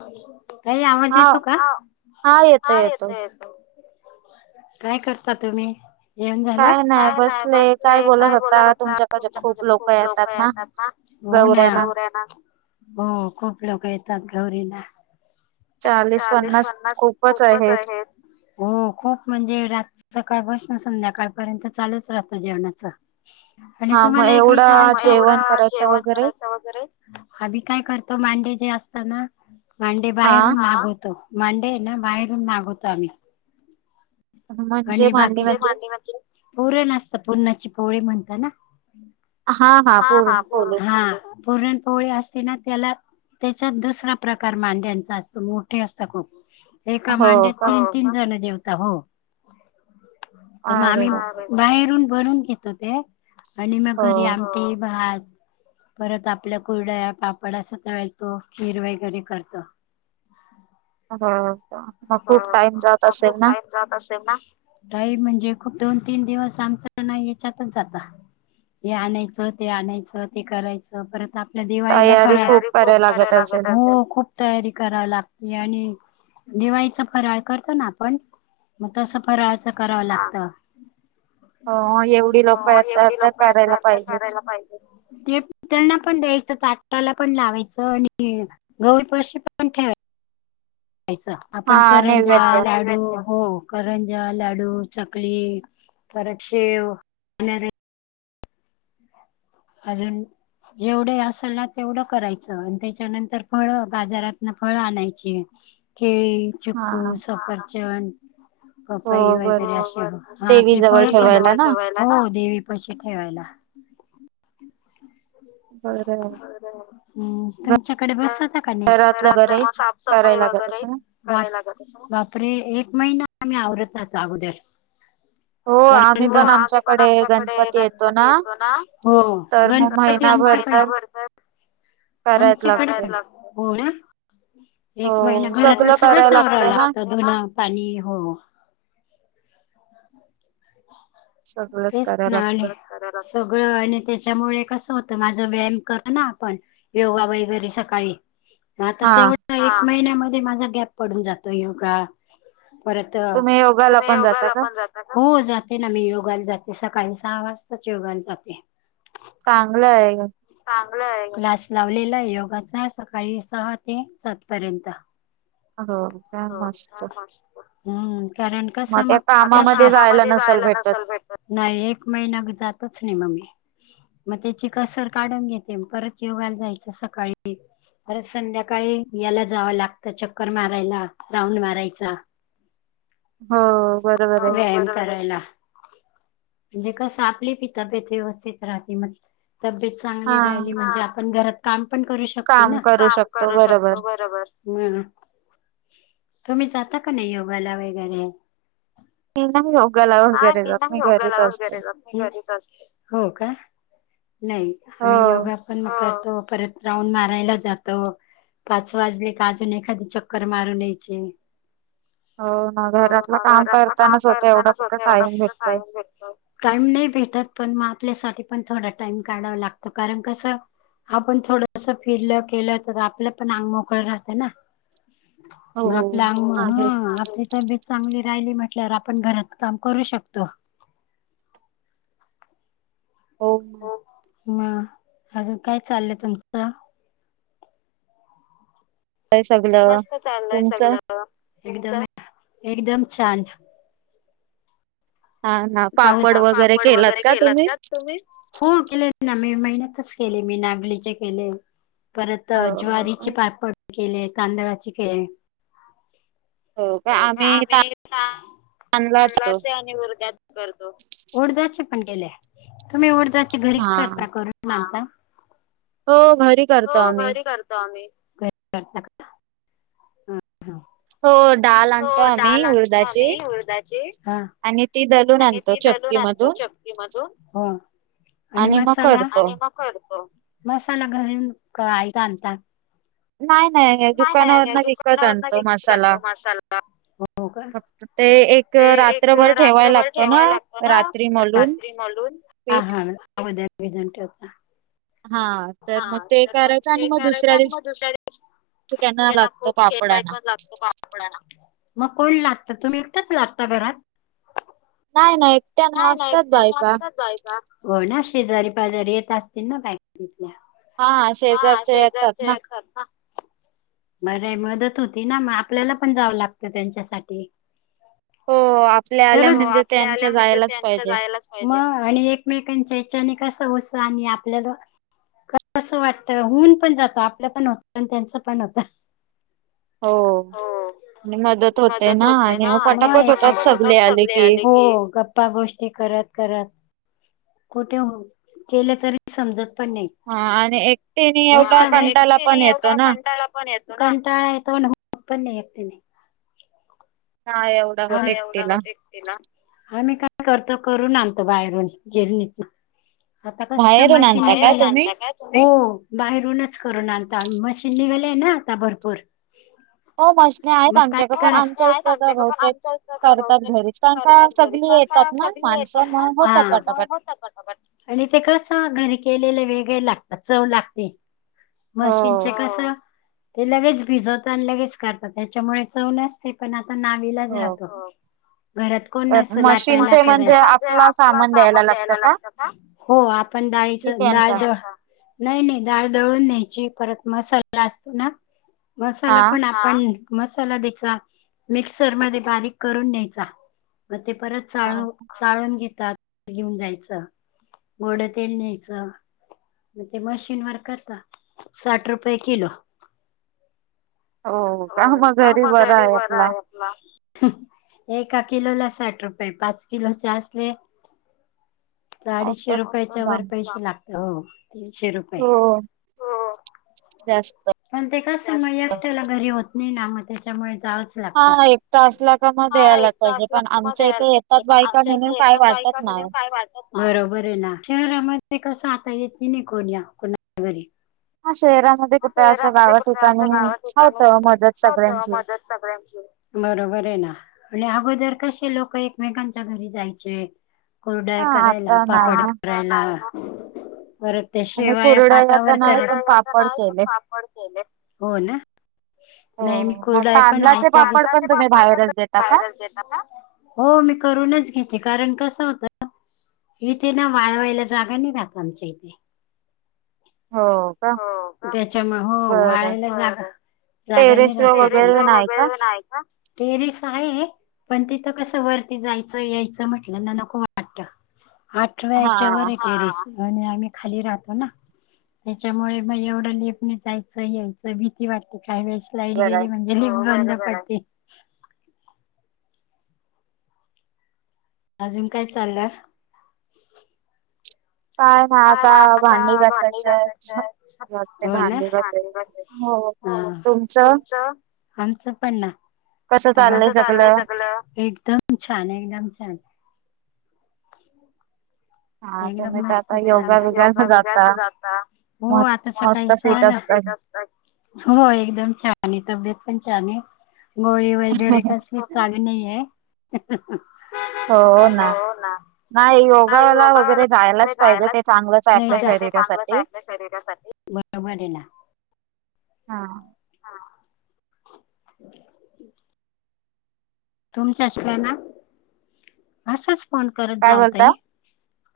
काही आवाज हा येतो का हा येतोय येतोय येतो-येतो. काय करता तुम्ही? जेवण झालं काय नाही बसले काय बोलत होता तुमच्याक माझे खूप लोक येत आ ना. हो ना गौऱ्यांना हो खूप लोक येतात गौरीना. चाळीस पन्नास खूपच आहेत. हो खूप म्हणजे रात सकाळ बस ना संध्याकाळपर्यंत चालूच राहत जेवणाच. आणि हा मग तुम्हाला एक विचारा एवढं जेवण येवढं करायचं जेवण वगैरे करायचं वगैरे आम्ही काय करतो मांडे जे असत ना मांडे हा बाहेरून मागवतो. मांडे ना बाहेरून मागवतो आम्ही. म्हणजे आणि मांडली बाकी म्हणजे पुरण असत पुरणाची पोळी म्हणत ना. हा हा पूर्ण हा-हा बोलू पुरणपोळी असते ना त्याला त्याच्यात दुसरा प्रकार मांड्यांचा असतो मोठे असत खूप. एका हो मांड्यात का तीन-तीन जण जेवतात हो. तर मग अरे आम्ही बापरे बाहेरून बनून घेतो ते. आणि मग हो घरी आमटी भात. परत आपल्या कुरडया पापड अस ताळयचो खीर वगैरे करतो. हो का. मग हां खूप हां, टाइम जात मग असेल खूप ना टाइम जात असेल ना. काही म्हणजे, कुठं दोन तीन दिवस आमचं याच्यातच जातात. हे आणायचं ते आणायचं ते करायचं, परत आपल्या दिवाळीला तयारी खूप कराय लागत, हो खूप तयारी करा लागली आणि दिवाळीचा फराळ करतो ना आपण, तसं फराळाच करावं लागत. हो एवढी लोक हो, येतात एवढी तर लोकं करायला येतात तर पाहिजेच करायला पाहिजे. ते त्यांना पण द्यायचं ताटाला पण लावायचं, आणि गौर पशी पण ठेवायच.. खायचं, हा आपण करंज्या नैवेद्य लाडू हो करंज्या, लाडू, चकली, परत शेव अजून जेवढे असेल ना तेवढं करायचं, त्याच्यानंतर फळं बाजारातनं फळं आणायची. केळ, हा चिक्कु, सफरचंद. हो पपई वगैरे बरोबर असं, हा देवी ते जवळ पण ठेवायला जवळ ना ठेवाय हो देवी पशी ठेवायला. ययय बरंय. हम्म, तुमच्याकडे बसवता का नाही, घरात वगैरे घरातलं मग कराय साफसफाई लागत वगैरे असं ना बापरे एक महिना आम्ही आवरत होतो अगोदर. हो आम्ही पण आमच्याकडे गणपती येतो ना, हो, तर मग गणपती महिनाभर तर आमच्याकडे, करायच आमच्याकडे, लागते हो ना एक महिना हो घरातलं सगळं करायला सगळंच आवरावं लागते ना लागतं धुन पाणी, हो. सगळंच तेच करायला लागतं ना सगळं आणि त्याच्यामुळे कसं होतं, माझं व्यायाम करू ना आपण योगा वगैरे सकाळी आता हा तेवढा एक महिन्यामध्ये माझा गॅप पडून जातो योगा. परत, तुम्ही योगाला तुम्ही पण जाता योगाला का पण जात ता, हो जाते ना मी योगाला जाते, सकाळी सहा वाजताच योगाला जाते. चांगलय. चांगला आहे, क्लास लावलेला आहे योगाचा सकाळी सहा ते सात पर्यंत. हो. काय होत मस्त नाही पॉसीबल, कारण कसं मग कामामध्ये जायला नसेल भेट नाही, एक महिना जातच नाही मग मी. मग त्याची कसर काढून घेते, परत योगाला जायचं सकाळी परत संध्याकाळी, याला जावं लागतं, चक्कर मारायला, राऊंड मारायचा. हो बरोबर हो आहे. व्यायाम करायला म्हणजे कसं आपली बी तब्येत व्यवस्थित राहते, तब्येत हा चांगली राहिली म्हणजे आपण घरात काम पण करू शकतो ना, काम करू शकतो बरोबर. हम्म, तुम्ही जाता का नाही योगाला वगैरे? त रोगाला हां, मी नाही योगाला वगैरे जात. हो का, नाही, आम्ही हो योगा पण करतो परत राऊंड मारायला जातो, पाच वाजले का अजून एखादी चक्कर मारून यायची. हो ना, हो घरातलं काम काम करतानाच होतं एवढं करतानाच कुठं होतं एवढा टाइम कुठं भेटतोय. टाइम भेटतो. टाईम नाही भेटत, पण मग आपल्यासाठी पण थोडा टाइम काढावा लागतो, कारण कसं आपण थोडस फिरलं, केलं, तर आपलं पण अंग मोकळ राहतं ना. हो म आपल्या अंग म आहे. हं आपली तब्येत चांगली राहिली म्हटल्यावर आपण घरातल काम करू शकतो हो म, अजून काय चाललंय तुमचं? हाय सगळ, तुमचं? एकदम, एकदम छान. पापड वगैरे केलात का? हो केलेत ना, मे महिन्यातच केले मी नागलीचे केले. परत हो ज्वारीचे का पापड केले, तांदळाचे केले. हो का, आम्ही ता - तांदळाचा असतो. तांदळाचे आणि उडदाचे करतो. उडदाचे पण केले, तुम्ही उडदाचे घरी हा. करता? करून आनता? हो घरी हो करतो आम्ही. घरी करतो आम्ही. हां हां. हो डाल हो डाल आणतो आम्ही, उडदाची आणि ती दलून आणि आणतो ती दलून चक्की आणतो मधून चक्की मधून आणि मग मसाला? करतो. मसाला घरून [unintelligible] आणता? नाही नाही नाही दुकानावरन विकत दुकानावरन आणतो विकतच मसाला. आणतो मसाला हो का? फक्त ते एक ते एक रात्रभर ठेवाय रात्रभर लागतो ना ठेवायला लागत ना, रात्री मलून रात्री मळून हा पीठ हा म्हणजे भिजवून ठेवता? हा, तर मग हा ते करायचं ते आणि म करायचं दुसऱ्या दिवशी [unintelligible] तो दिवशी त्याना त्यांना लागतो खूप पापड चेचाई आणा. पण लागतो मग कोण लाटतं? तुम्ही एकट्याच लाटता घरात? नाही नाही एकट्या नाही असत्यात बायका. बायका. हो ना, शेजारी पाजारी येत असतील ना बायका तिथल्या? हा शेजारच्या येतात ना. बरं य मदत होती ना, म आपल्याला पण जावं लागतं त्यांच्यासाठी. हो, आपल्या आल्या हो, म्हणजे आपल्या त्यांच्या आल्या म्हणजे जायलाच त्यांच्या पाहिजे. जायलाच म आणि ऐकमेकिंच्या इचेनी कसं होतं, आणि आपल्याला करावस वाटत, हुन पण जात, आपलं पण होत आणि त्यांचं पण होत. हो. आणि मदत होते ना, आणि पटापट होतात सगले आले की. गप्पा गोष्टी करत करत कुठे केलं तरी समजत पण नाही. हां आणि एकटीने एवढा कंटाला पण एकटिने येतो एवढं ना. कंटाळा पण येत कंटाळा येतो, हुतं पण नाही ऐकटिने. नाय आव आम्ही काय करतो करून आणतो बाहेरून, गिरणीतुन. आणता का बाहेरून तुम्ही? आणता काय? हो, बाहेरूनच करून आणतो आम्ही, मशीन निघलेय ना आता भरपूर. हो, मशनी आहेत आमच्याकडे हो पण, करा मशनी आमच्या आहेत इथ आमच्याकडे पण बहुतेक आमच्या इथं तर करतात बहुतेक घरीच, कारण करतात का सगळी पण काय येतात ना सगळी माणसं येतात ना हा. म्हणून होतात माणसं पटापट. मग आणि ते कसं घरी केलेले वेगळे लागतात चव लागते मशीनचे हो. कस ते लगेच भिजवता आणि लगेच करतात त्याच्यामुळे चव नसते पण आता नाईलाज हो राहतो घरात कोण नसत लाटायला मशीनचे म्हणजे आपला सामान द्यायला लागतं हो आपण डाळीच कि त्यांचा डाळ नाही नाही डाळ दळून न्यायची परत मसाला असतो ना मसाला हा पण पन मसाला त्याचा मिक्सर मध्ये बारीक करून न्यायचा मग ते परत हा चाळू चाळून घेतात घेऊन जायचं गोड तेल न्यायच म ते मशीन वर करता साठ रुपये किलो हो का मग घरी बर आहे एका किलोला साठ रुपये पाच किलोचे असले आडीचशे असंच रुपयच्या वर काम. पैसे लागत हो तीनशे रुपय हो जास्त पण ते कसं मग एकट्याला घरी होत नाही ना मग त्याच्यामुळे जावंच हा लागतं. हा एक एकटा असला का मग हा द्यायला पाहिजे पण आमच्या इथे एकट्यामध्ये येतात बायका म्हणून काय वाटत बायका नाय म्हणून काय वाटत बरोबर आहे ना शहरामध्ये कसं आता येत बी नाही कोण्या कोणा घरी हा शहरामध्ये कुठ असं शहरामध्ये गावा कुठे असं ठिकाणी गावा होत ठिकाणी मदत होतं सगळ्यांची मदत सगळ्यांची बरोबर आहे ना अगोदर कसे लोक एकमेकांच्या घरी जायचे कुरडया हा करायला आता नाही पापड ना करायला परत ते आणि शेवाया कुरडया तर पाठावर करन नाही पण कुरड्या घातल्या पापड नाहीत पण केले. पापड केलेत हो ना नाही मी हो मग कुड्या पण [inaudible] मग तांदलाचे पापड पण तांदळाचे तुम्ही पापड पण बाहेरच देता का? बाहेरच देता का हो मी करूनच घेते कारण कसं होतं इथे ना वाळवायला जागा नाही राहत आमच्या इथे हो का हो का त्याच्यामुळ हो बरं वाळायला जागा बरोबर जागा नाय टेरेस राहत वर टेरेस वगैरे वर नाही का? वैगरे नाही टेरिस आहे पण तिथं कसं वरती जायचं यायचं म्हटलं ना नको वाटतं आठव्या ह्याच्या वर हा. आहे टेरेस हा आणि आम्ही खाली राहतो ना त्याच्यामुळे मग एवढं लिफ्टनी जायचं यायचं भीती वाटते काहीवेळेस लाईट बर गेली आहे म्हणजे लिफ्ट बंद पडते अजून काय चाललं ना काय म आता भांडी घासायचे आहेत. घासायच वाटते होय नई भांडी घासायचे. हो घासायची ह तुमचं तुमच आमचं पण ना कसं आता कस चाललंय सगळं? सगळ एकदम छान एकदम छान हा एकदम तुम्ही तर मस्त आता योगा बिगाला उद्या जाता सगळ्यांचा हो म आता मस्त सकाळीचा आहे फिट ना असतात. व्हॉट्सॲप स्टेटस हो एकदम छान आहे तब्येत पण छान आहे गोळी वगैरे कसली चालू नाही हाय [inaudible] हो ना नाही नाही योगाला वगैरे योगाला जायलाच पाहिजे ते चांगलंच आहे नाही जा आपल्या पाहिजे ते चांगलंच आहे शरीरासाठी आपल्या शरीरासाठी बरोबर हे ना हा हा तुमच्या शिवाय ना असंच फोन करत काय जाऊ बोलता? ताई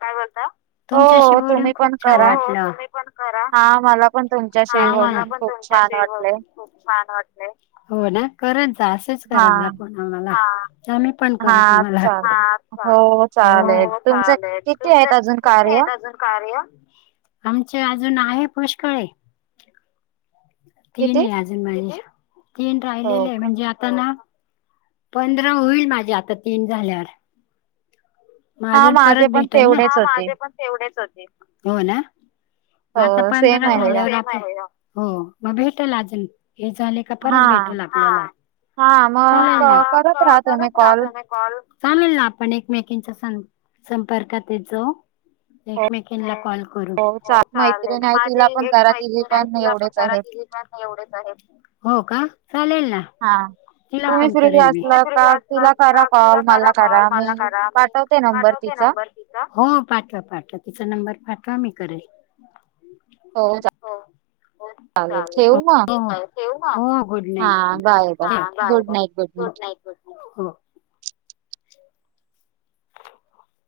काय बोलता तुमच्याशी हो बोलून तुम्ही पण खूप छान करा. वाटलं हो तुम्ही पण करा हा मला पण तुम्ही मला पण तुमच्याशी बोलून छान वाटतंय, हो ना करत जा असच करत हा. जा फोन आम्हाला जाणून पण हा करेल तुम्हाला, चालेल हा चालेल हो चालेल हो तुमचं चालेल किती तुमचं आहेत अजून किती कार्य आहेत अजून कार्य आमचे अजून आहे पुष्कळे किती तीन आहे अजून माझे किती तीन राहिलेले आहे म्हणजे हो का आता ना पंधरा होईल माझे आता तीन झाल्यावर म हा अजून परत माझे पण भेटल ना तेवढेच हा होते माझे पण तेवढेच होते हो ना मग हो आता सेम पंधरा आहे झाल्यावर आपण हो मग भेटल अजून हे झाले का परत हा भेटल आपल्याला हा हा मग चालेल ना क- करत मग राहा तुम्ही करत राहा कॉल तुम्हीच कॉल चालेल ना आपण एकमेकिंच्या सं संपर्कात येत जाऊ हो एकमेकींला कॉल करू चा हो चालेल मैत्रीण आहे तिला माझी पण एक करा तिझी मैत्री हाय तिला पण एवढेच करा आहेत तिजी पण एवढेच आहेत हो का चालेल ना हा तिला तुम्ही पण फ्री करेल मी तुम्ही असला फ्रीच का तिला असलात करा ना तिला कॉल करा मला कॉल मी मला करा पाठवते नंबर तिचा नंबर तिचा हो पाठवा पाठवा तिचा नंबर पाठवा मी करेल हो चालेल ठेवू मग हो हो ठेऊ म आता हो गुड हा नाईट गुड नाईट ठेव बाय हा बाय बाय गुड हो night good night good night हो